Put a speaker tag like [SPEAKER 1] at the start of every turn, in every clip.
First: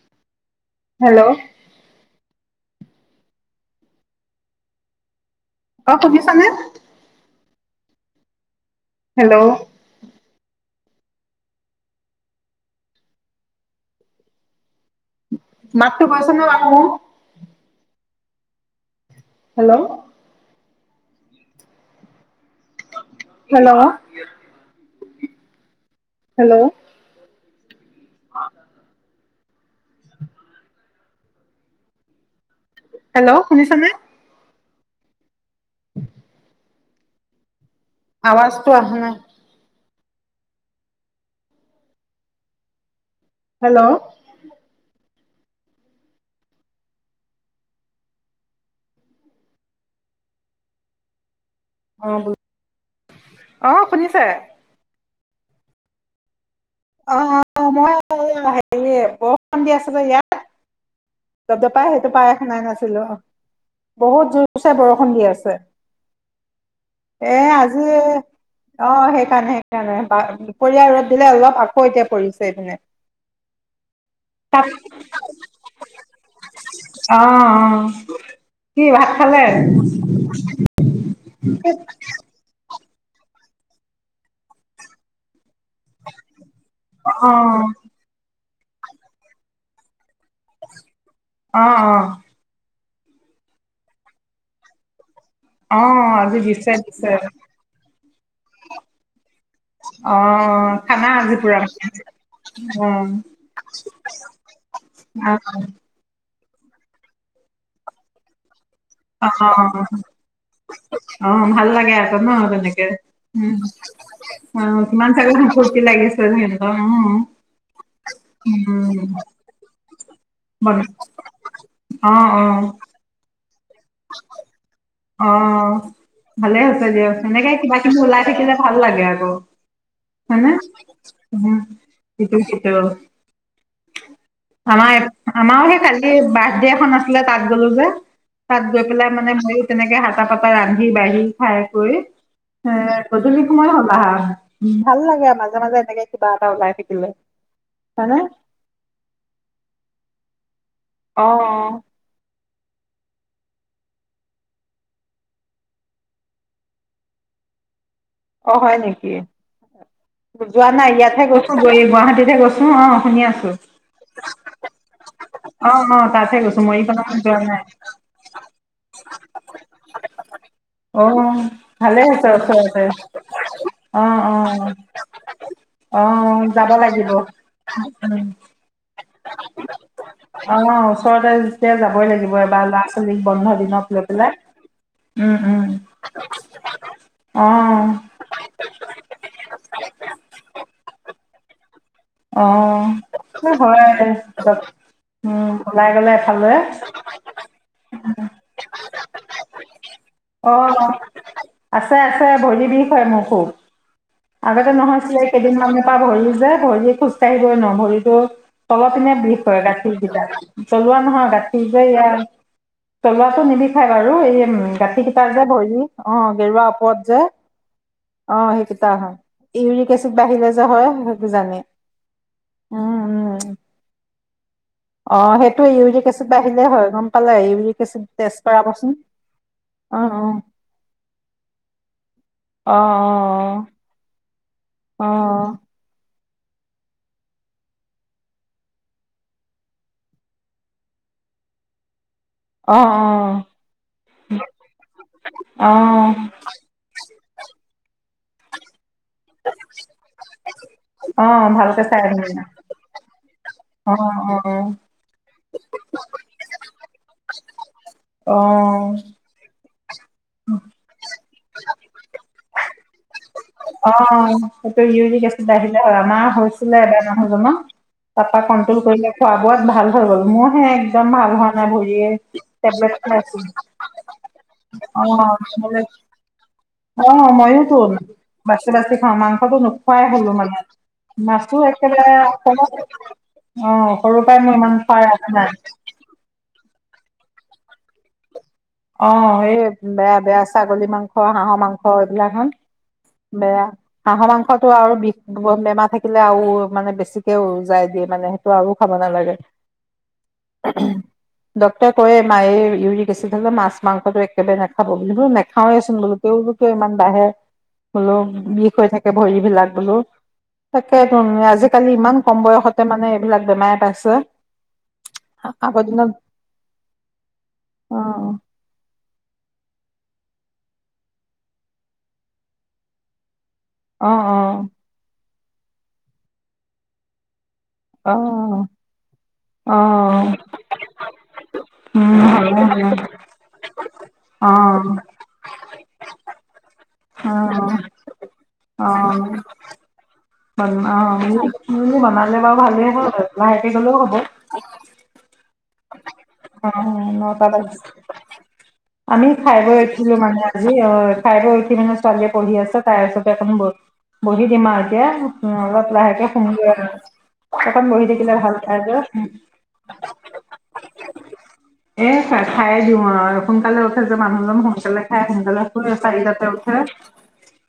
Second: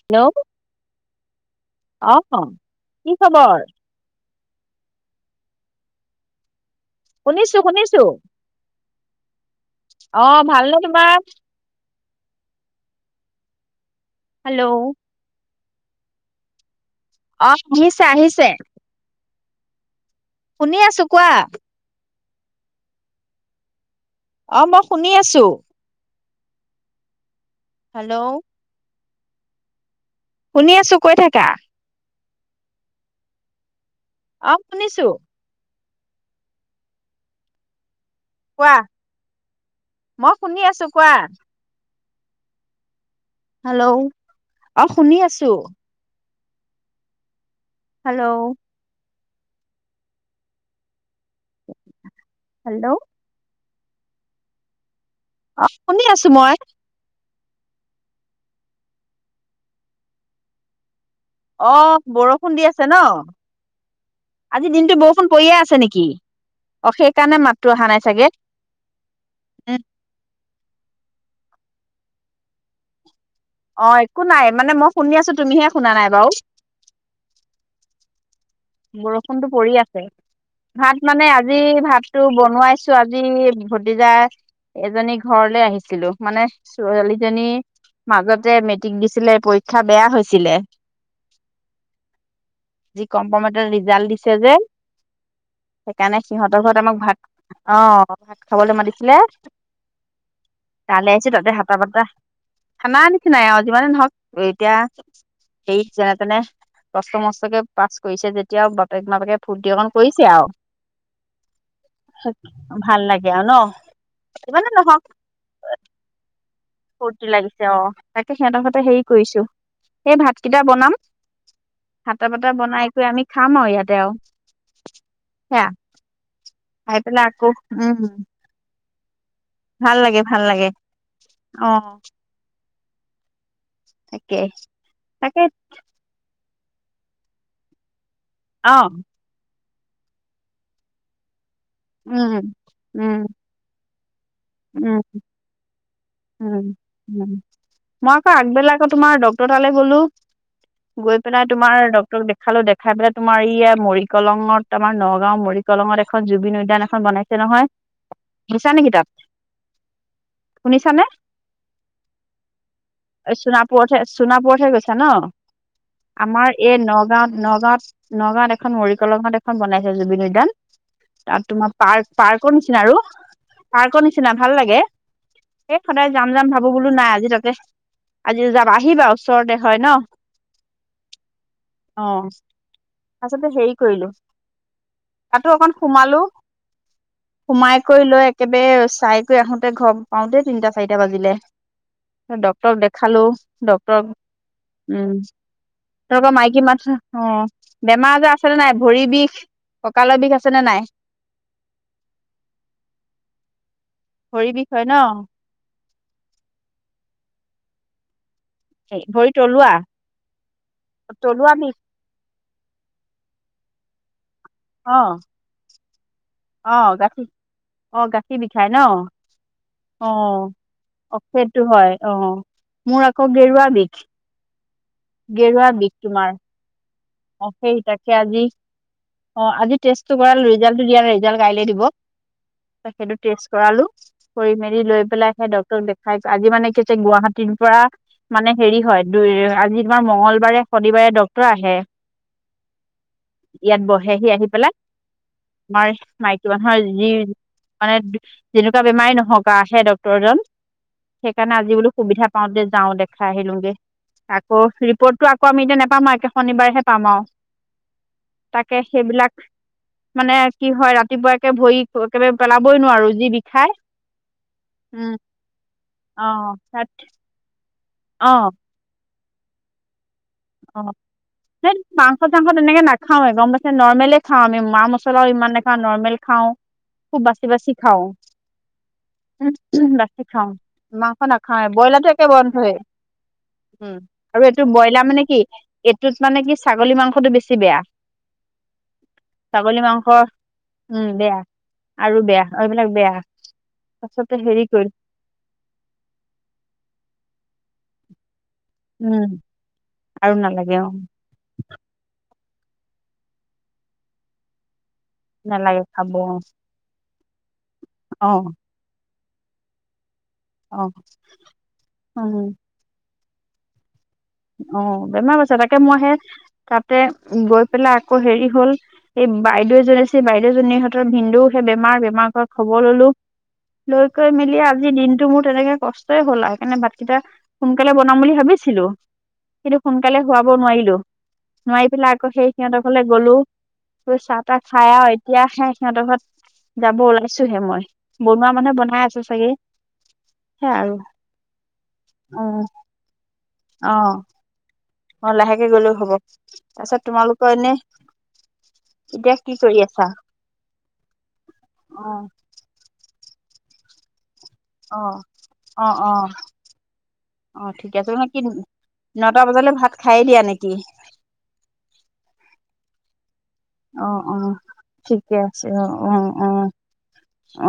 [SPEAKER 1] Hello.
[SPEAKER 2] Hello.
[SPEAKER 1] অঁ', কি খবৰ?
[SPEAKER 2] অ' শুনিছানে?
[SPEAKER 1] শুনিছোঁ শুনিছোঁ।
[SPEAKER 2] হেল্ল'।
[SPEAKER 1] অ', ভালনে তোমাৰ? হেল্ল'
[SPEAKER 2] মাতটো পাইছানে বাৰু মোৰ?
[SPEAKER 1] অ', আহিছে আহিছে।
[SPEAKER 2] হেল্ল'।
[SPEAKER 1] শুনি আছোঁ, কোৱা।
[SPEAKER 2] হেল্ল'।
[SPEAKER 1] অ', মই শুনি আছোঁ।
[SPEAKER 2] হেল্ল'।
[SPEAKER 1] হেল্ল'। শুনি আছোঁ, কৈ থাকা।
[SPEAKER 2] হেল্ল', শুনিছা নে?
[SPEAKER 1] অ', শুনিছোঁ।
[SPEAKER 2] আৱাজটো
[SPEAKER 1] কোৱা
[SPEAKER 2] অহা নাই।
[SPEAKER 1] মই শুনি আছোঁ, কোৱা। হেল্ল', অ' শুনি আছোঁ। হেল্ল'।
[SPEAKER 2] অ', বুজ
[SPEAKER 1] হেল্ল'।
[SPEAKER 2] অ' শুনিছে?
[SPEAKER 1] অ', শুনি আছো মই।
[SPEAKER 2] অ' অ', মই আপোনাৰ হেৰি, বৰষুণ দি আছে যে ইয়াত।
[SPEAKER 1] অ
[SPEAKER 2] দপদপাই সেইটো পায়য়ে
[SPEAKER 1] বৰষুণ
[SPEAKER 2] শুনা
[SPEAKER 1] দি আছে ন
[SPEAKER 2] নাছিলোঁ। বহুত
[SPEAKER 1] আজি
[SPEAKER 2] জোৰছে
[SPEAKER 1] দিনটো
[SPEAKER 2] বৰষুণ দি
[SPEAKER 1] পৰিয়ে
[SPEAKER 2] আছে।
[SPEAKER 1] নেকি অ সেইকাৰণে
[SPEAKER 2] এ
[SPEAKER 1] মাতটো অহা
[SPEAKER 2] আজি
[SPEAKER 1] নাই চাগে
[SPEAKER 2] অ', সেইকাৰণে-সেইকাৰণে, দুপৰীয়া ৰ'দ দিলে অলপ, আকৌ এতিয়া পৰিছে এইপিনে।
[SPEAKER 1] অ', একো নাই,
[SPEAKER 2] তাত
[SPEAKER 1] মানে মই শুনি আছো তুমিহে শুনা নাই বাৰু।
[SPEAKER 2] অ', অ'। কি ভাত খালে
[SPEAKER 1] বৰষুণটো পৰি আছে, ভাত মানে আজি ভাতটো বনোৱাইছ ছো, আজি ভতিজা এজনীৰ ঘৰলৈ আহিছ ছিলো, মানে ছোৱালীজনীৰ
[SPEAKER 2] অ
[SPEAKER 1] মাজতে মেট্ৰিক দিছিলে, পৰীক্ষা বেয়া হৈছিলে।
[SPEAKER 2] অ', অ'।
[SPEAKER 1] জি কম্পমেণ্টৰ ৰিজাল্ট দিছে যে
[SPEAKER 2] অ অ
[SPEAKER 1] সেইকাৰণে
[SPEAKER 2] আজি
[SPEAKER 1] সিহঁতৰ
[SPEAKER 2] দিছে
[SPEAKER 1] ঘৰত আমাক
[SPEAKER 2] দিছে
[SPEAKER 1] ভাত, অ', ভাত খাবলৈ মাতিছিলে
[SPEAKER 2] অ',
[SPEAKER 1] তালৈ
[SPEAKER 2] খানা
[SPEAKER 1] আহিছো
[SPEAKER 2] আজি
[SPEAKER 1] তাতে
[SPEAKER 2] পুৰা?
[SPEAKER 1] হাতা পাতা
[SPEAKER 2] অ
[SPEAKER 1] খানা নিচিনাই আৰু যিমানেই নহওঁক,
[SPEAKER 2] অ
[SPEAKER 1] এতিয়া হেৰি যেনে-তেনে কষ্ট-মষ্টকে পাছ কৰিছে যেতিয়া আৰু বাপেক
[SPEAKER 2] অ
[SPEAKER 1] মাপেকে ফূৰ্তি অকণ কৰিছে আৰু।
[SPEAKER 2] অ', ভাল লাগে আকৌ ন তেনেকে,
[SPEAKER 1] ভাল লাগে আৰু
[SPEAKER 2] উম,
[SPEAKER 1] ন যিমানে
[SPEAKER 2] অ',
[SPEAKER 1] নহওক
[SPEAKER 2] কিমান চাগে সিহঁ ফূৰ্তি লাগিছে চাগে [unintelligible]
[SPEAKER 1] ফূৰ্তি লাগিছে অ', তাকে সিহঁতৰ ঘৰতে
[SPEAKER 2] উম
[SPEAKER 1] হেৰি কৰিছোঁ, সেই ভাত কেইটা
[SPEAKER 2] বন
[SPEAKER 1] বনাম
[SPEAKER 2] অ
[SPEAKER 1] হাতে
[SPEAKER 2] অ
[SPEAKER 1] পাতে বনাই কৰি আমি খাম আৰু ইয়াতে আৰু সেয়া
[SPEAKER 2] অ' ভালে হৈছে
[SPEAKER 1] খাই
[SPEAKER 2] দিয়ক
[SPEAKER 1] পেলাই আকৌ
[SPEAKER 2] তেনেকে কিবা-কিবি ওলাই
[SPEAKER 1] উম
[SPEAKER 2] থাকিলে ভাল লাগে আকৌ।
[SPEAKER 1] ভাল লাগে ভাল
[SPEAKER 2] হয়নে
[SPEAKER 1] লাগে অ
[SPEAKER 2] [unintelligible]
[SPEAKER 1] তাকে
[SPEAKER 2] আমাৰ এ
[SPEAKER 1] তাকে
[SPEAKER 2] আমাৰও হে কালি এই বাৰ্থডে এখন আছিলে তাত গ'লো যে তাত
[SPEAKER 1] অ
[SPEAKER 2] গৈ পেলাই মানে হেই তেনেকে হাতা পাতা ৰান্ধি বাঢ়ি খাই কৰি
[SPEAKER 1] উম
[SPEAKER 2] এ
[SPEAKER 1] উম
[SPEAKER 2] গধূলি সময় হ'ল আহা। উম, ভাল লাগে এ মাজে, মাজে এনেকে কিবা এটা
[SPEAKER 1] উম
[SPEAKER 2] ওলাই থাকিলে হয়নে?
[SPEAKER 1] ত'তোমাৰ ডক্তৰ তালে গলো গৈ
[SPEAKER 2] অ
[SPEAKER 1] পেলাই
[SPEAKER 2] অ
[SPEAKER 1] তোমাৰ ডক ৰক দেখালো দেখাই পেলাই তোমাৰ ইয়া মৰিকলঙত আমাৰ নগাঁও মৰিকলঙত এখন জুবিন উদ্যান এখন বনাই ছে নহয়
[SPEAKER 2] অ'
[SPEAKER 1] গৈছা
[SPEAKER 2] হয়
[SPEAKER 1] তাত
[SPEAKER 2] নেকি? ত'যোৱা নাই
[SPEAKER 1] শুনিছানে
[SPEAKER 2] ইয়াতহে গৈছো গই গুৱাহাটীতেহে গৈছো অ' শুনি আছো?
[SPEAKER 1] সোণাপুৰতহে সোণাপুৰতহে গৈছা ন
[SPEAKER 2] অ' অ' তাতহে
[SPEAKER 1] আমাৰ
[SPEAKER 2] গৈছো
[SPEAKER 1] এই
[SPEAKER 2] মৰিগাঁৱত
[SPEAKER 1] নগাঁৱত,
[SPEAKER 2] যোৱা নাই
[SPEAKER 1] নগাঁৱত, নগাঁৱত এখন মৰিকলঙত এখন বনাইছে জুবিন উদ্যান।
[SPEAKER 2] অ
[SPEAKER 1] তাত তোমাৰ
[SPEAKER 2] ভালে আছে
[SPEAKER 1] পাৰ্ক-পাৰ্কৰ নিচিনা
[SPEAKER 2] ওচৰতে
[SPEAKER 1] আৰু পাৰ্কৰ
[SPEAKER 2] অ
[SPEAKER 1] নিচি
[SPEAKER 2] অ',
[SPEAKER 1] এই
[SPEAKER 2] অ
[SPEAKER 1] সদায় যাম, যাম ভাবো
[SPEAKER 2] যাব
[SPEAKER 1] বোলো
[SPEAKER 2] লাগিব
[SPEAKER 1] নাই আজি তাতে
[SPEAKER 2] উম
[SPEAKER 1] আজি যাম আহিবা ওচৰতে হয় ন?
[SPEAKER 2] অ' ওচৰতে যেতিয়া
[SPEAKER 1] অ
[SPEAKER 2] যাবই লাগিব এবাৰ ল'ৰা- ছোৱালীক
[SPEAKER 1] তাৰছতে
[SPEAKER 2] বন্ধ
[SPEAKER 1] হেৰি
[SPEAKER 2] দিনত
[SPEAKER 1] কৰিলো
[SPEAKER 2] লৈ পেলাই। উম
[SPEAKER 1] তাতো
[SPEAKER 2] উম
[SPEAKER 1] অকণ সোমালো
[SPEAKER 2] অ
[SPEAKER 1] সোমাই কৰি লৈ একেবেৰে চাই কৰি আহোঁতে ঘৰ পাওঁতে তিনটা, চাৰিটা বাজিলে।
[SPEAKER 2] অ'
[SPEAKER 1] ডক্তৰক দেখালো
[SPEAKER 2] এ
[SPEAKER 1] ডক্তৰক
[SPEAKER 2] হয় [unintelligible]
[SPEAKER 1] উম,
[SPEAKER 2] ওলাই গ'লে
[SPEAKER 1] তোমালোকৰ
[SPEAKER 2] এফালে
[SPEAKER 1] মাইকী [unintelligible] অ' বেমাৰ-আজাৰ আছে নে নাই ভৰিৰ বিষ ককালৰ বিষ
[SPEAKER 2] অ
[SPEAKER 1] আছে নে নাই?
[SPEAKER 2] আছে, আছে ভৰিৰ বিষ হয় মোৰ খোব
[SPEAKER 1] ভৰি বিষ
[SPEAKER 2] আগতে
[SPEAKER 1] হয় ন
[SPEAKER 2] নহৈছিলে এই কেইদিনমান [unintelligible] ভৰিৰ যে ভৰিয়ে খোজকাঢ়িবই নোৱাৰোঁ ভৰিটো তলৰ পিনে
[SPEAKER 1] ভৰি
[SPEAKER 2] বিষ হয়
[SPEAKER 1] তলুৱা
[SPEAKER 2] গাঁঠি বিলাক তলোৱা নহয়,
[SPEAKER 1] তলুৱা
[SPEAKER 2] গাঁঠি
[SPEAKER 1] বিষ
[SPEAKER 2] যে এইয়া তলোৱাটো নিবিষায় বাৰু এই
[SPEAKER 1] অ
[SPEAKER 2] গাঁঠি কেইটা যে ভৰিৰ অ' গেৰুৱা
[SPEAKER 1] অ
[SPEAKER 2] ওপৰত যে
[SPEAKER 1] গাঁঠি গাঁঠি
[SPEAKER 2] অ'
[SPEAKER 1] বিষাই
[SPEAKER 2] সেইকেইটা
[SPEAKER 1] ন
[SPEAKER 2] হয় ইউৰিক এচিড
[SPEAKER 1] অ
[SPEAKER 2] বাঢ়িলে যে হয় সেই
[SPEAKER 1] সেইটো
[SPEAKER 2] কিজানি-
[SPEAKER 1] হয় অ মোৰ আকৌ গেৰুৱা বিষ, গেৰুৱা বিষ তোমাৰ।
[SPEAKER 2] সেয়ে হয় গম পালা ইউৰিক এচিড টেষ্ট কৰাবাচোন।
[SPEAKER 1] অ'আজি টেষ্টটো কৰালো ৰিজাল্টটো দিয়া নাই ৰিজাল্ট কাইলে দিব।
[SPEAKER 2] অ
[SPEAKER 1] ত' সেইটো টেষ্ট কৰালো কৰি মেলি
[SPEAKER 2] অ
[SPEAKER 1] লৈ পেলাই সে ডক ডক্টৰক দেখাইছো আজি মানে কি হৈছে গুৱাহাটীৰ পৰা মানে হেৰি হয় দুই আজি তোমাৰ মংগলবাৰে, শনিবাৰে ডক্টৰ আহে
[SPEAKER 2] অ'অ'
[SPEAKER 1] ইয়াত বহেহি আহি পেলাই
[SPEAKER 2] অ অ
[SPEAKER 1] আমাৰ মাইকী মানুহৰ যি মানে যেনেকুৱা বেমাৰেই নহ ঘৰৰপৰা আহে ডক্তৰ জন
[SPEAKER 2] অ অ
[SPEAKER 1] সেইকাৰণে আজি
[SPEAKER 2] ভালকে
[SPEAKER 1] বোলো
[SPEAKER 2] চাই
[SPEAKER 1] সুবিধা
[SPEAKER 2] আহিবা
[SPEAKER 1] পাওঁতে যাওঁ দেখাই আহিলোঁগে
[SPEAKER 2] অ
[SPEAKER 1] আকৌ
[SPEAKER 2] অ
[SPEAKER 1] ৰিপ'ৰ্ট টো আকৌ আমি এতিয়া নেপাম আৰ একে শনিবাৰেহে পাম আৰু
[SPEAKER 2] অ
[SPEAKER 1] তাকে সেইবিলাক মানে কি হয় ৰাতিপুৱা একে ভৰি একেবাৰে পেলাবই নোৱাৰোঁ যি বিষ
[SPEAKER 2] অ' সিটো ইউৰিক এচিড বাঢ়িলে হয়
[SPEAKER 1] অ
[SPEAKER 2] আমাৰ হৈছিলে
[SPEAKER 1] তাত
[SPEAKER 2] এবাৰ মানুহজনৰ।
[SPEAKER 1] অ
[SPEAKER 2] তাৰপা কণ্ট্ৰল কৰিলে খোৱা- বোৱাত ভাল হৈ গ'ল মোৰ হে
[SPEAKER 1] অ'
[SPEAKER 2] একদম ভাল হোৱা নাই
[SPEAKER 1] [unintelligible]
[SPEAKER 2] ভৰিয়ে
[SPEAKER 1] মাংস- চাংস তেনেকে
[SPEAKER 2] টেবলেট খাই
[SPEAKER 1] নাখাওৱে
[SPEAKER 2] আছো
[SPEAKER 1] গম [unintelligible] নৰ্মলে খাও আমি মা
[SPEAKER 2] অ
[SPEAKER 1] মছলাও ইমান নে খা
[SPEAKER 2] টেবলেট
[SPEAKER 1] নৰ্মেল খাওঁ, খুব
[SPEAKER 2] অ',
[SPEAKER 1] বাচি, বাচি
[SPEAKER 2] ময়োতো
[SPEAKER 1] খাওঁ।
[SPEAKER 2] বাচি বাচি খাওঁ, মাংসটো
[SPEAKER 1] [unintelligible]
[SPEAKER 2] নোখোৱাই
[SPEAKER 1] বাছি
[SPEAKER 2] হ'লো
[SPEAKER 1] খাওঁ
[SPEAKER 2] মানে।
[SPEAKER 1] মাংস
[SPEAKER 2] মাছো
[SPEAKER 1] নাখাওঁৱে ব্ৰইলাৰটো
[SPEAKER 2] একেবাৰে
[SPEAKER 1] একে
[SPEAKER 2] অসমত
[SPEAKER 1] বন্ধয়েই
[SPEAKER 2] অ',
[SPEAKER 1] উম',
[SPEAKER 2] সৰুৰ পৰাই
[SPEAKER 1] আৰু
[SPEAKER 2] মোৰ
[SPEAKER 1] এইটো
[SPEAKER 2] ইমান খোৱাৰ
[SPEAKER 1] ব্ৰইলাৰ মানে
[SPEAKER 2] ৰাপ
[SPEAKER 1] কি কি,
[SPEAKER 2] নাই।
[SPEAKER 1] এইটোত মানে কি ছাগলী মাংসটো বেছি বেয়া।
[SPEAKER 2] অ', এ
[SPEAKER 1] ছাগলী মাংস
[SPEAKER 2] বেয়া বেয়া ছাগলী মাংস, হাঁহৰ মাংস এইবিলাক হন
[SPEAKER 1] এই বিলাক বেয়া।
[SPEAKER 2] বেয়া, হাঁহৰ
[SPEAKER 1] তাৰপাছতে হেৰি
[SPEAKER 2] মাংসটো
[SPEAKER 1] কৰি
[SPEAKER 2] আৰু বিষ বেমাৰ থাকিলে আও মানে বেছিকে ওজাই দিয়ে মানে সেইটো আও খাব
[SPEAKER 1] উম
[SPEAKER 2] নালাগে।
[SPEAKER 1] আৰু নালাগে অ
[SPEAKER 2] ডক্টৰে কয়ে মাইৰে ইউৰিক এচিড আছে মাছ- মাংসটো একেবাৰে নে খাব বুলি মই নেখাওঁৱে
[SPEAKER 1] নালাগে
[SPEAKER 2] চোন
[SPEAKER 1] খাব
[SPEAKER 2] বোলো
[SPEAKER 1] অ
[SPEAKER 2] তেওঁনো কিয় ইমান বাঢ়ে। বোলো
[SPEAKER 1] অ
[SPEAKER 2] বিষ হৈ থাকে ভৰিবিলাক বোলো।
[SPEAKER 1] অ
[SPEAKER 2] তাকে তোন আজিকালি ইমান কম
[SPEAKER 1] উম
[SPEAKER 2] বয়সত এতিয়া মানে এই বিলাক বেমাৰে পাইছে।
[SPEAKER 1] অঁ, বেমাৰ পাইছে তাকে
[SPEAKER 2] আগৰ
[SPEAKER 1] মই হে,
[SPEAKER 2] দিনত
[SPEAKER 1] তাতে গৈ পেলাই
[SPEAKER 2] অ
[SPEAKER 1] আকৌ হেৰি হ'ল। সেই বাইদেউ এজনী আছে বাইদেউ জনীহঁতৰ ভিনদেউও সে বেমাৰ বেমাৰ বুলি খবৰ ল'লো- লৈ
[SPEAKER 2] অ
[SPEAKER 1] কৈ
[SPEAKER 2] অ
[SPEAKER 1] মেলি আজি দিনটো মোৰ তেনেকে কষ্টই হ'ল আও সেইকাৰণে ভাতকেইটা সোনকালে
[SPEAKER 2] অ
[SPEAKER 1] বনাম বুলি ভাবিছিলো।
[SPEAKER 2] অ
[SPEAKER 1] কিন্তু সোনকালে খুৱাব নোৱাৰিলোঁ। নোৱাৰি
[SPEAKER 2] উম
[SPEAKER 1] পেলাই আকৌ সেই
[SPEAKER 2] হয়
[SPEAKER 1] সিহঁতৰ ঘৰলে গলো ত চাহ
[SPEAKER 2] অ
[SPEAKER 1] -তাহ খাই আও এতিয়া হে সিহঁতৰ ঘৰত, যাব
[SPEAKER 2] অ
[SPEAKER 1] ওলাইছোহে মই, বনোৱা মানুহে বনাই আছে চাগে।
[SPEAKER 2] ব
[SPEAKER 1] সেয়া আৰু
[SPEAKER 2] অঁ মোৰ বনালে বাৰু
[SPEAKER 1] উম
[SPEAKER 2] ভালেই হ'ল। লাহেকে গ'লও হ'ব।
[SPEAKER 1] অঁ, লাহেকে গ'লও হব
[SPEAKER 2] অ
[SPEAKER 1] তাৰপিছত
[SPEAKER 2] নটা
[SPEAKER 1] তোমালোকৰ
[SPEAKER 2] বাজি
[SPEAKER 1] এনেই-
[SPEAKER 2] আমি খাই বৈ উঠিলো মানে আজি অ' খাই বৈ উঠি মানে
[SPEAKER 1] অ',
[SPEAKER 2] ছোৱালীয়ে পঢ়ি আছে। তাই ওচৰতে অকমান বহি দিম আও এতিয়া,
[SPEAKER 1] অ',
[SPEAKER 2] ওম অলপ লাহেকে শুমগৈ আও
[SPEAKER 1] অঁ ঠিক আছে মানে কি, নটা বজালৈ ভাত খাইে দিয়া নেকি?
[SPEAKER 2] এ খাই দিওঁ আৰু শুনকালে উঠে যে
[SPEAKER 1] অ', অ',
[SPEAKER 2] মানুহজন সোনকালে খাই
[SPEAKER 1] ঠিকে
[SPEAKER 2] সোনকালে
[SPEAKER 1] আছে
[SPEAKER 2] শুৱে সোনকালছ উঠে
[SPEAKER 1] অ', অ',
[SPEAKER 2] চাৰিটাতে
[SPEAKER 1] অ',
[SPEAKER 2] উঠে।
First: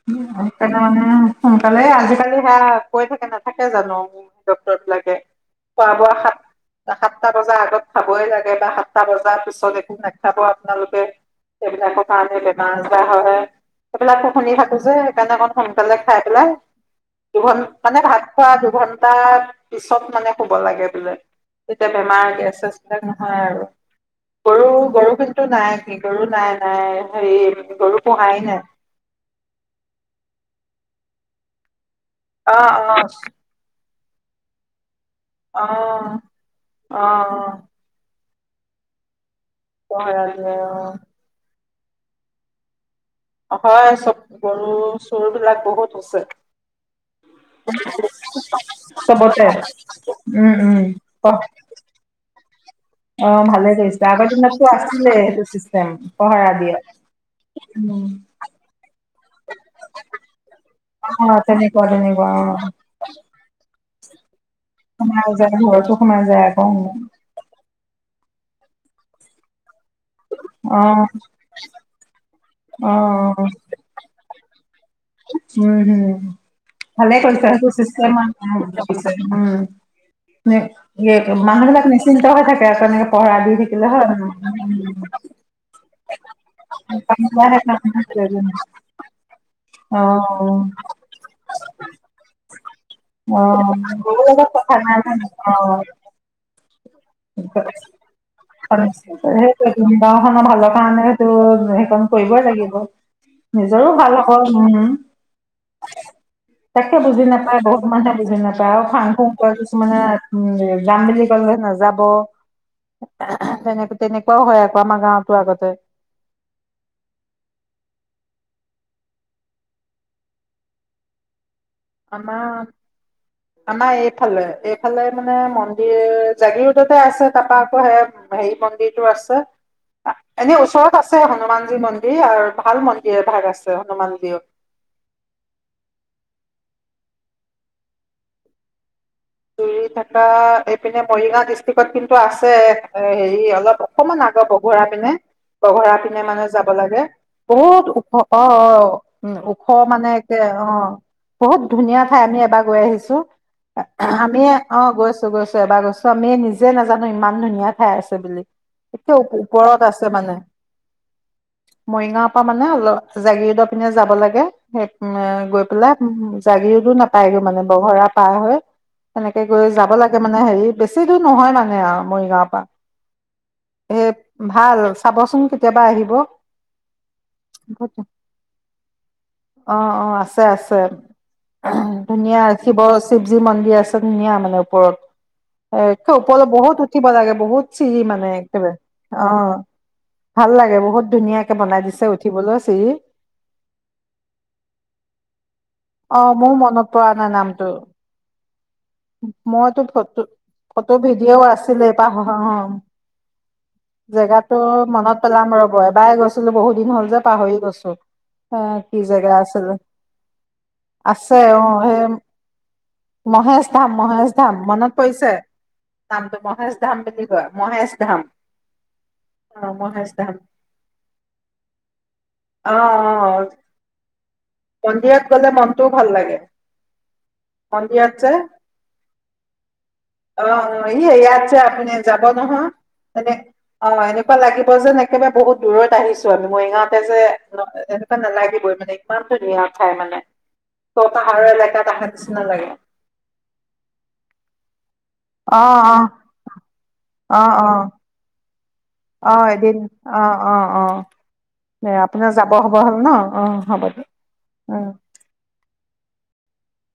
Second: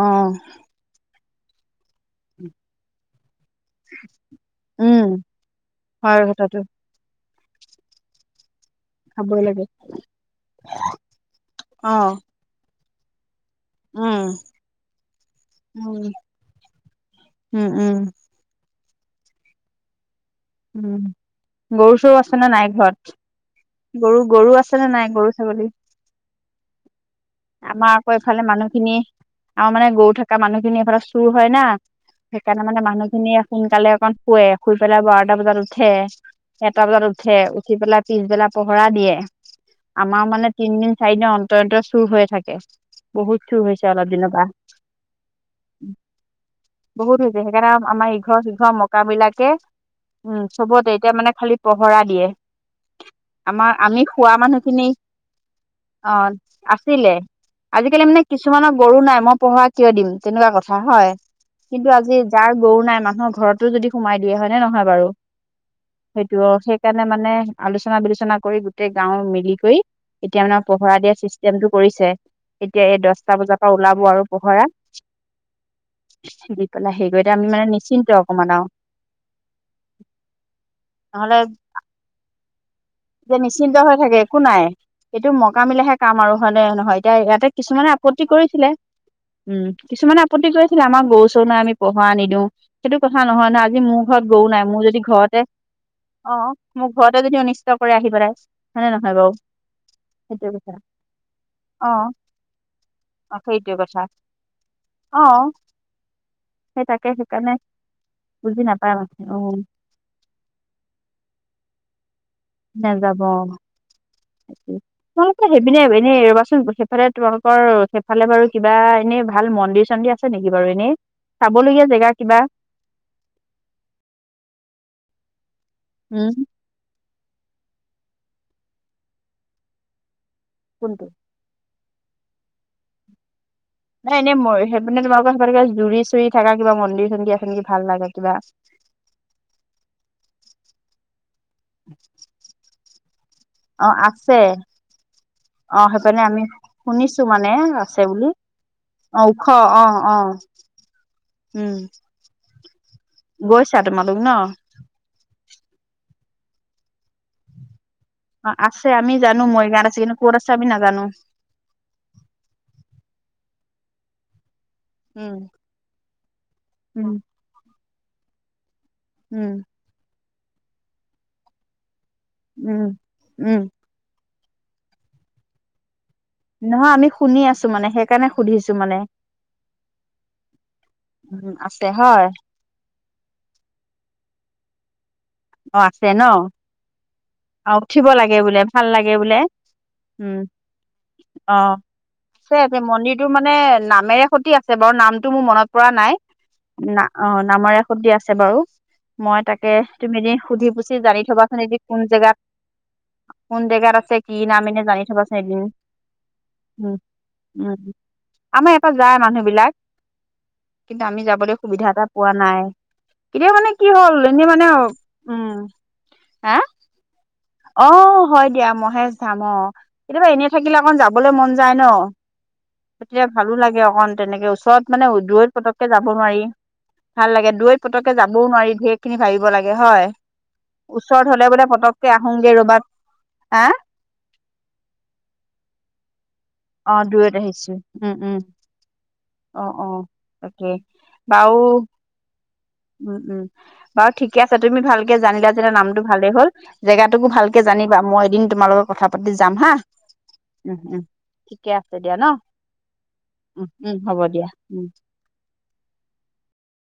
[SPEAKER 1] অ',
[SPEAKER 2] এঁ সোনকালে এই আজি কালি সেয়া কৈ থাকে নাথাকে জানোঁ? ডক্টৰ
[SPEAKER 1] উম,
[SPEAKER 2] বিলাকে, খোৱা বোৱা
[SPEAKER 1] হয়
[SPEAKER 2] সাত
[SPEAKER 1] কথাটো
[SPEAKER 2] সাতটা বজাৰ আগত খাবই লাগে, বা সাতটা বজাৰ
[SPEAKER 1] খাবই লাগে
[SPEAKER 2] পিছত একো নেখাব আপোনালোকে
[SPEAKER 1] অ',
[SPEAKER 2] সেইবিলাকৰ কাৰণে বেমাৰ আজাৰ হয়।
[SPEAKER 1] উম,
[SPEAKER 2] সেইবেলাকো শুনি থাকো যে, সেইকাৰণে অকণ সোনকালে
[SPEAKER 1] উম,
[SPEAKER 2] খাই পেলাই দুঘন
[SPEAKER 1] উম, উম,
[SPEAKER 2] মানে ভাত খোৱা দুঘন্টা পিছত মানে শুব লাগে
[SPEAKER 1] উম,
[SPEAKER 2] বোলে, তেতিয়া
[SPEAKER 1] গৰু চৰু
[SPEAKER 2] বেমাৰ
[SPEAKER 1] আছে নে
[SPEAKER 2] গেছ
[SPEAKER 1] নাই ঘৰত?
[SPEAKER 2] বিলাক নহয়
[SPEAKER 1] গৰু গৰু
[SPEAKER 2] আৰু
[SPEAKER 1] আছে নে নাই
[SPEAKER 2] গৰু গৰু গৰুটো
[SPEAKER 1] ছাগলী?
[SPEAKER 2] নাই কি গৰু নাই নাই হেৰি গৰু পোঁহাই নাই।
[SPEAKER 1] আও মানে গৰু থকা মানুহখিনি এইফালে চুৰ হয় না, সেইকাৰণে
[SPEAKER 2] অ',
[SPEAKER 1] মানে
[SPEAKER 2] অ'।
[SPEAKER 1] মানুহখিনিয়ে সোনকালে অকণ শুৱে, শুই পেলাই বাৰটা বজাত উঠে,
[SPEAKER 2] অ',
[SPEAKER 1] এটা বজাত উঠে,
[SPEAKER 2] অ',
[SPEAKER 1] উঠি পেলাই পিছবেলা পহৰা দিয়ে, আমাৰ মানে
[SPEAKER 2] পহৰালে
[SPEAKER 1] তিনদিন
[SPEAKER 2] অ'।
[SPEAKER 1] চাৰিদিন অন্তৰ অন্তৰে চুৰ হৈ থাকে। বহুত চুৰ হৈছে
[SPEAKER 2] হয়
[SPEAKER 1] অলপ
[SPEAKER 2] চ'ব
[SPEAKER 1] দিনৰ পৰা
[SPEAKER 2] গৰু চোৰ বিলাক বহুত হৈছে।
[SPEAKER 1] বহুত হৈছে সেইকাৰণে আমাৰ ইঘৰ সিঘৰ মকা‌
[SPEAKER 2] চবতে
[SPEAKER 1] মিলাকে উম'
[SPEAKER 2] উম,
[SPEAKER 1] চ'বতে এতিয়া
[SPEAKER 2] অ',
[SPEAKER 1] মানে খালি পহৰা দিয়ে।
[SPEAKER 2] অ ভালে
[SPEAKER 1] আমাৰ, আমি
[SPEAKER 2] কৰিছে আগৰ
[SPEAKER 1] শুৱা
[SPEAKER 2] দিনততো
[SPEAKER 1] মানুহখিনি
[SPEAKER 2] আছিলে সেইটো চিষ্টেম
[SPEAKER 1] অঁ
[SPEAKER 2] পহৰা দিয়ে।
[SPEAKER 1] আছিলে। আজিকালি মানে কিছুমানৰ গৰু নাই, মই পহৰা কিয় দিম? তেনেকুৱা কথা হয়।
[SPEAKER 2] অ', তেনেকুৱা
[SPEAKER 1] কিন্তু আজি
[SPEAKER 2] তেনেকুৱা
[SPEAKER 1] যাৰ
[SPEAKER 2] অ',
[SPEAKER 1] গৰু নাই, মানুহৰ ঘৰতো যদি সোমাই দিয় হয় নে নহ বাৰু
[SPEAKER 2] সোমাই যায় ঘৰতো সোমাই যায়
[SPEAKER 1] সেইটোও
[SPEAKER 2] আকৌ।
[SPEAKER 1] সেইকাৰণে মানে আলোচনা বিলোচনা কৰি গোটেই গাঁও মিলি কৰি এতিয়া মানে পহৰা
[SPEAKER 2] অ',
[SPEAKER 1] দিয়া চি টেমটো কৰিছে, এতিয়া এই
[SPEAKER 2] অ',
[SPEAKER 1] দহটা বজাৰ পৰা ওলাব আৰু পহৰা।
[SPEAKER 2] উম' হম
[SPEAKER 1] দি পেলাই হেৰি
[SPEAKER 2] ভালে
[SPEAKER 1] কৰি এতিয়া আমি
[SPEAKER 2] কৰিছে
[SPEAKER 1] মানে নিশ্চিন্ত
[SPEAKER 2] চিষ্টেম মানে-
[SPEAKER 1] অকমান আৰু
[SPEAKER 2] উম'
[SPEAKER 1] নহ'লে
[SPEAKER 2] মানুহ বিলাক নিশ্চিন্ত হৈ থাকে আৰু কাৰণে-
[SPEAKER 1] যে
[SPEAKER 2] পহৰা দি
[SPEAKER 1] নিশ্চিন্ত
[SPEAKER 2] থাকিলে
[SPEAKER 1] হৈ
[SPEAKER 2] হয়
[SPEAKER 1] থাকে একো নাই এইটো মকামিলেহে কাম আৰু হয়নে নহয় এতিয়া ইয়াতে কিছুমানে আপত্তি
[SPEAKER 2] [unintelligible] উম
[SPEAKER 1] কৰিছিলে উম' কিছুমানে আপত্তি কৰি আছিলে আমাৰ গৰু চৰু নাই আমি পহৰা-চহৰা নিদিওঁ। সেইটো কথা
[SPEAKER 2] অ
[SPEAKER 1] নহয় নহয় আজি মোৰ
[SPEAKER 2] গৰুৰ
[SPEAKER 1] ঘৰত গৰু
[SPEAKER 2] লগত
[SPEAKER 1] নাই।
[SPEAKER 2] কথা
[SPEAKER 1] মোৰ যদি
[SPEAKER 2] ন
[SPEAKER 1] ঘৰতে
[SPEAKER 2] অ
[SPEAKER 1] অ' মোৰ ঘৰতে যদি অনিষ্ট কৰে আহি পেলাই
[SPEAKER 2] য়
[SPEAKER 1] হয়নে নহয়
[SPEAKER 2] সেইটো
[SPEAKER 1] বাৰু
[SPEAKER 2] ঘৰখনৰ
[SPEAKER 1] সেইটোৱে
[SPEAKER 2] ভালৰ
[SPEAKER 1] কথা
[SPEAKER 2] কাৰণে সেইটো
[SPEAKER 1] অ
[SPEAKER 2] সেইখন কৰিবই লাগিবই।
[SPEAKER 1] অ সেইটোৱে
[SPEAKER 2] নিজৰো
[SPEAKER 1] কথা
[SPEAKER 2] ভাল হ'ব। উম-
[SPEAKER 1] অ সেই
[SPEAKER 2] তাকে বুজি
[SPEAKER 1] সেইকাৰণে
[SPEAKER 2] নাপায় বহুত মানুহে বুজি নাপায় আৰু ফাং ফুং কৰে কিছুমানে মানুহে। উম' যাম বুলি ক'লে নাযাব।
[SPEAKER 1] নাযাব অ
[SPEAKER 2] তেনে তেনেকুৱাও হয় আকৌ' আমাৰ গাঁৱতো
[SPEAKER 1] তোমালোকৰ
[SPEAKER 2] আগতে-
[SPEAKER 1] সেইপিনে এনে ৰবাচোন সেইফালে তোমালোকৰ সেইফালে বাৰু কিবা এনে ভাল মন্দিৰ-চন্দিৰ আছে নেকি বাৰু এনেই- চাবলগীয়া- জেগা কিবা
[SPEAKER 2] আমাৰ, আমাৰ এইফালে এইফালে মানে মন্দিৰ
[SPEAKER 1] উম'
[SPEAKER 2] জাগীৰোদতে আছে তাৰপৰা আকৌ' হেৰি মন্দিৰটো আছে। এনে ওচৰত
[SPEAKER 1] কোনটো
[SPEAKER 2] আছে হনুমানজী মন্দিৰ আৰু ভাল মন্দিৰ এ ভাগ আছে।
[SPEAKER 1] নাই এনেই
[SPEAKER 2] হনুমানজীও
[SPEAKER 1] সেইপিনে মানে তোমালোকৰ সেইপিনে কিবা জুৰি- চুৰি থকা কিবা মন্দিৰ-চন্দিৰ আছে নেকি ভাল লগা কিবা
[SPEAKER 2] জুৰি থকা এইপিনে মৰিগাঁও ডিষ্ট্ৰিকত কিন্তু আছে হেৰি- অলপ
[SPEAKER 1] অ
[SPEAKER 2] অকমান
[SPEAKER 1] আছে
[SPEAKER 2] আগত বঘৰা পিনে-
[SPEAKER 1] অ
[SPEAKER 2] বঘৰা
[SPEAKER 1] সেইপিনে
[SPEAKER 2] পিনে
[SPEAKER 1] আমি
[SPEAKER 2] মানে যাব লাগে।
[SPEAKER 1] শুনিছো মানে
[SPEAKER 2] বহুত
[SPEAKER 1] আছে
[SPEAKER 2] ওখ
[SPEAKER 1] বুলি
[SPEAKER 2] অ' অ'
[SPEAKER 1] অ
[SPEAKER 2] উ- ওখ
[SPEAKER 1] অ
[SPEAKER 2] মানে
[SPEAKER 1] অ
[SPEAKER 2] একে অ বহুত
[SPEAKER 1] উম
[SPEAKER 2] ধুনীয়া ঠাই আমি এবাৰ গৈ আহিছো।
[SPEAKER 1] গৈছা তুমি?
[SPEAKER 2] আমিয়ে অ গৈছো গৈছো এবাৰ গৈছো আমি নিজে নাজানো ধুনীয়া ঠা ঠাই আছে বুলি
[SPEAKER 1] অ আছে
[SPEAKER 2] একে
[SPEAKER 1] আমি জানো
[SPEAKER 2] ওপৰত
[SPEAKER 1] মৰিগাঁৱত
[SPEAKER 2] আছে
[SPEAKER 1] কিন্তু
[SPEAKER 2] মানে।
[SPEAKER 1] ক'ত আমি নাজানো
[SPEAKER 2] মৰিগাঁৱৰ পৰা মানে অলপ জাগীৰোডৰ পিনে যাব লাগে। সেই
[SPEAKER 1] উম
[SPEAKER 2] গৈ পেলাই জাগীৰোডো
[SPEAKER 1] উম
[SPEAKER 2] নাপায়গৈ মানে বঘৰা পাৰ হৈ তেনেকে
[SPEAKER 1] উম
[SPEAKER 2] গৈ যাব লাগে মানে হেৰি বেছি দূৰ নহয় মানে আউ মৰিগাঁৱত
[SPEAKER 1] উম উম
[SPEAKER 2] এ ভাল চাবচোন কেতিয়াবা আহিব।
[SPEAKER 1] নহয় আমি সুনি আছো মানে সেইকাৰণে সুধিছো মানে।
[SPEAKER 2] অ', অ' আছে আছে
[SPEAKER 1] উম
[SPEAKER 2] উ
[SPEAKER 1] আছে হয়
[SPEAKER 2] ধুনীয়া শিৱ শিৱজী মন্দিৰ আছে ধুনীয়া মানে
[SPEAKER 1] অ
[SPEAKER 2] ওপৰত
[SPEAKER 1] আছে
[SPEAKER 2] এ
[SPEAKER 1] ন
[SPEAKER 2] ওপৰলৈ বহুত উঠিব লাগে। বহুত
[SPEAKER 1] অ'
[SPEAKER 2] চিৰি
[SPEAKER 1] উঠিব
[SPEAKER 2] মানে
[SPEAKER 1] লাগে বোলে
[SPEAKER 2] একেবাৰে
[SPEAKER 1] ভাল লাগে
[SPEAKER 2] অ
[SPEAKER 1] বোলে। উম,
[SPEAKER 2] ভাল লাগে বহুত ধুনীয়াকে
[SPEAKER 1] অ,
[SPEAKER 2] বনাই দিছে উঠিবলৈ
[SPEAKER 1] আছে
[SPEAKER 2] চিৰি
[SPEAKER 1] মন্দিৰটো মানে নামেৰে সতি আছে। কেৱল নামটো মো মনত পৰা নাই।
[SPEAKER 2] অ মোৰ মনত
[SPEAKER 1] না
[SPEAKER 2] পৰা
[SPEAKER 1] অ
[SPEAKER 2] নাই নামটো
[SPEAKER 1] নামৰে শুব্দি আছে বাৰু। মই তাকে
[SPEAKER 2] মইতো
[SPEAKER 1] তুমি
[SPEAKER 2] ফটো
[SPEAKER 1] এদিন সুধি পুছি
[SPEAKER 2] ফটো
[SPEAKER 1] জানি
[SPEAKER 2] ভিডিঅ'
[SPEAKER 1] থবাচোন এদিন যে
[SPEAKER 2] আছিলে
[SPEAKER 1] কোন
[SPEAKER 2] পাহ
[SPEAKER 1] জেগাত
[SPEAKER 2] অ
[SPEAKER 1] কোন জেগাত আছে কি
[SPEAKER 2] জেগাতো
[SPEAKER 1] নাম এনে জানি
[SPEAKER 2] মনত
[SPEAKER 1] থবাচোন
[SPEAKER 2] পেলাম
[SPEAKER 1] এদিন
[SPEAKER 2] ৰ'ব এবাৰ গৈছিলো বহুত দিন
[SPEAKER 1] উম
[SPEAKER 2] হ'ল যে পাহৰি
[SPEAKER 1] উম।
[SPEAKER 2] গৈছো এ
[SPEAKER 1] আমাৰ এৰপা
[SPEAKER 2] কি
[SPEAKER 1] যায়
[SPEAKER 2] জেগা
[SPEAKER 1] মানুহ বিলাক
[SPEAKER 2] আছিলে
[SPEAKER 1] কিন্তু আমি
[SPEAKER 2] আছে
[SPEAKER 1] যাবলৈ
[SPEAKER 2] অ
[SPEAKER 1] সুবিধা এটা
[SPEAKER 2] সেই
[SPEAKER 1] পোৱা নাই। কেতিয়া
[SPEAKER 2] মহেশ
[SPEAKER 1] মানে কি
[SPEAKER 2] ধাম
[SPEAKER 1] হ'ল
[SPEAKER 2] মহেশ
[SPEAKER 1] এনেই
[SPEAKER 2] ধাম
[SPEAKER 1] মানে
[SPEAKER 2] মনত পৰিছে
[SPEAKER 1] উম
[SPEAKER 2] নামটো
[SPEAKER 1] হা
[SPEAKER 2] [unintelligible]
[SPEAKER 1] অ' হয় দিয়া মহেশ ধাম অ'
[SPEAKER 2] মহেশ
[SPEAKER 1] কেতিয়াবা
[SPEAKER 2] ধাম
[SPEAKER 1] এনেই থাকিলে অকণ যাবলৈ মন যায় ন।
[SPEAKER 2] অ অ
[SPEAKER 1] তেতিয়া ভালো লাগে অকন তেনেকে ওচৰত মানে
[SPEAKER 2] মন্দিৰত গ'লে
[SPEAKER 1] দূৰৈত
[SPEAKER 2] মনটোও
[SPEAKER 1] পতককে
[SPEAKER 2] ভাল
[SPEAKER 1] যাব
[SPEAKER 2] লাগে
[SPEAKER 1] নোৱাৰি। ভাল লাগে দূৰৈত
[SPEAKER 2] মন্দিৰত
[SPEAKER 1] পতেকে
[SPEAKER 2] যে
[SPEAKER 1] যাবও নোৱাৰী ধেৰ খিনি ভাবিব লাগে হয়।
[SPEAKER 2] অ' অ' ই
[SPEAKER 1] ওচৰত
[SPEAKER 2] ইয়াত
[SPEAKER 1] হলে
[SPEAKER 2] যে
[SPEAKER 1] বোলে
[SPEAKER 2] আপুনি
[SPEAKER 1] পতককে
[SPEAKER 2] যাব
[SPEAKER 1] আহোংগে
[SPEAKER 2] নহয়
[SPEAKER 1] ৰবাত
[SPEAKER 2] মানে।
[SPEAKER 1] হা
[SPEAKER 2] অ এনেকুৱা লাগিব যেন একেবাৰে বহুত আহিছ মোইনা
[SPEAKER 1] অ
[SPEAKER 2] ইহঁতে যে
[SPEAKER 1] দূৰৈত আহিছো
[SPEAKER 2] এনেকুৱা
[SPEAKER 1] উম উম
[SPEAKER 2] নালাগিবই মানে
[SPEAKER 1] অ
[SPEAKER 2] [unintelligible]
[SPEAKER 1] অ
[SPEAKER 2] ঠাই মানে,
[SPEAKER 1] তাকে
[SPEAKER 2] পাহাৰৰ
[SPEAKER 1] বাৰু
[SPEAKER 2] এলেকাত আৰু নিচিনা লাগে।
[SPEAKER 1] উম উম বাৰু ঠিক ঠিকে আছে তুমি ভালকে
[SPEAKER 2] অ
[SPEAKER 1] জানিলা নামটো ভালেই হ'ল। জেগাতটোকো
[SPEAKER 2] অ অ
[SPEAKER 1] ভালকে
[SPEAKER 2] অ
[SPEAKER 1] জানিবা মই এদিন তোমালোকক কথা পাতি
[SPEAKER 2] অ
[SPEAKER 1] যাম হা?
[SPEAKER 2] এদিন অ অ
[SPEAKER 1] উম
[SPEAKER 2] অ
[SPEAKER 1] উম। ঠিকে আছে দিয়া ন?
[SPEAKER 2] আপোনাৰ যাব হ'ব হ'ল ন অ
[SPEAKER 1] উম উম
[SPEAKER 2] দিয়ক।
[SPEAKER 1] হ'ব দিয়া উম।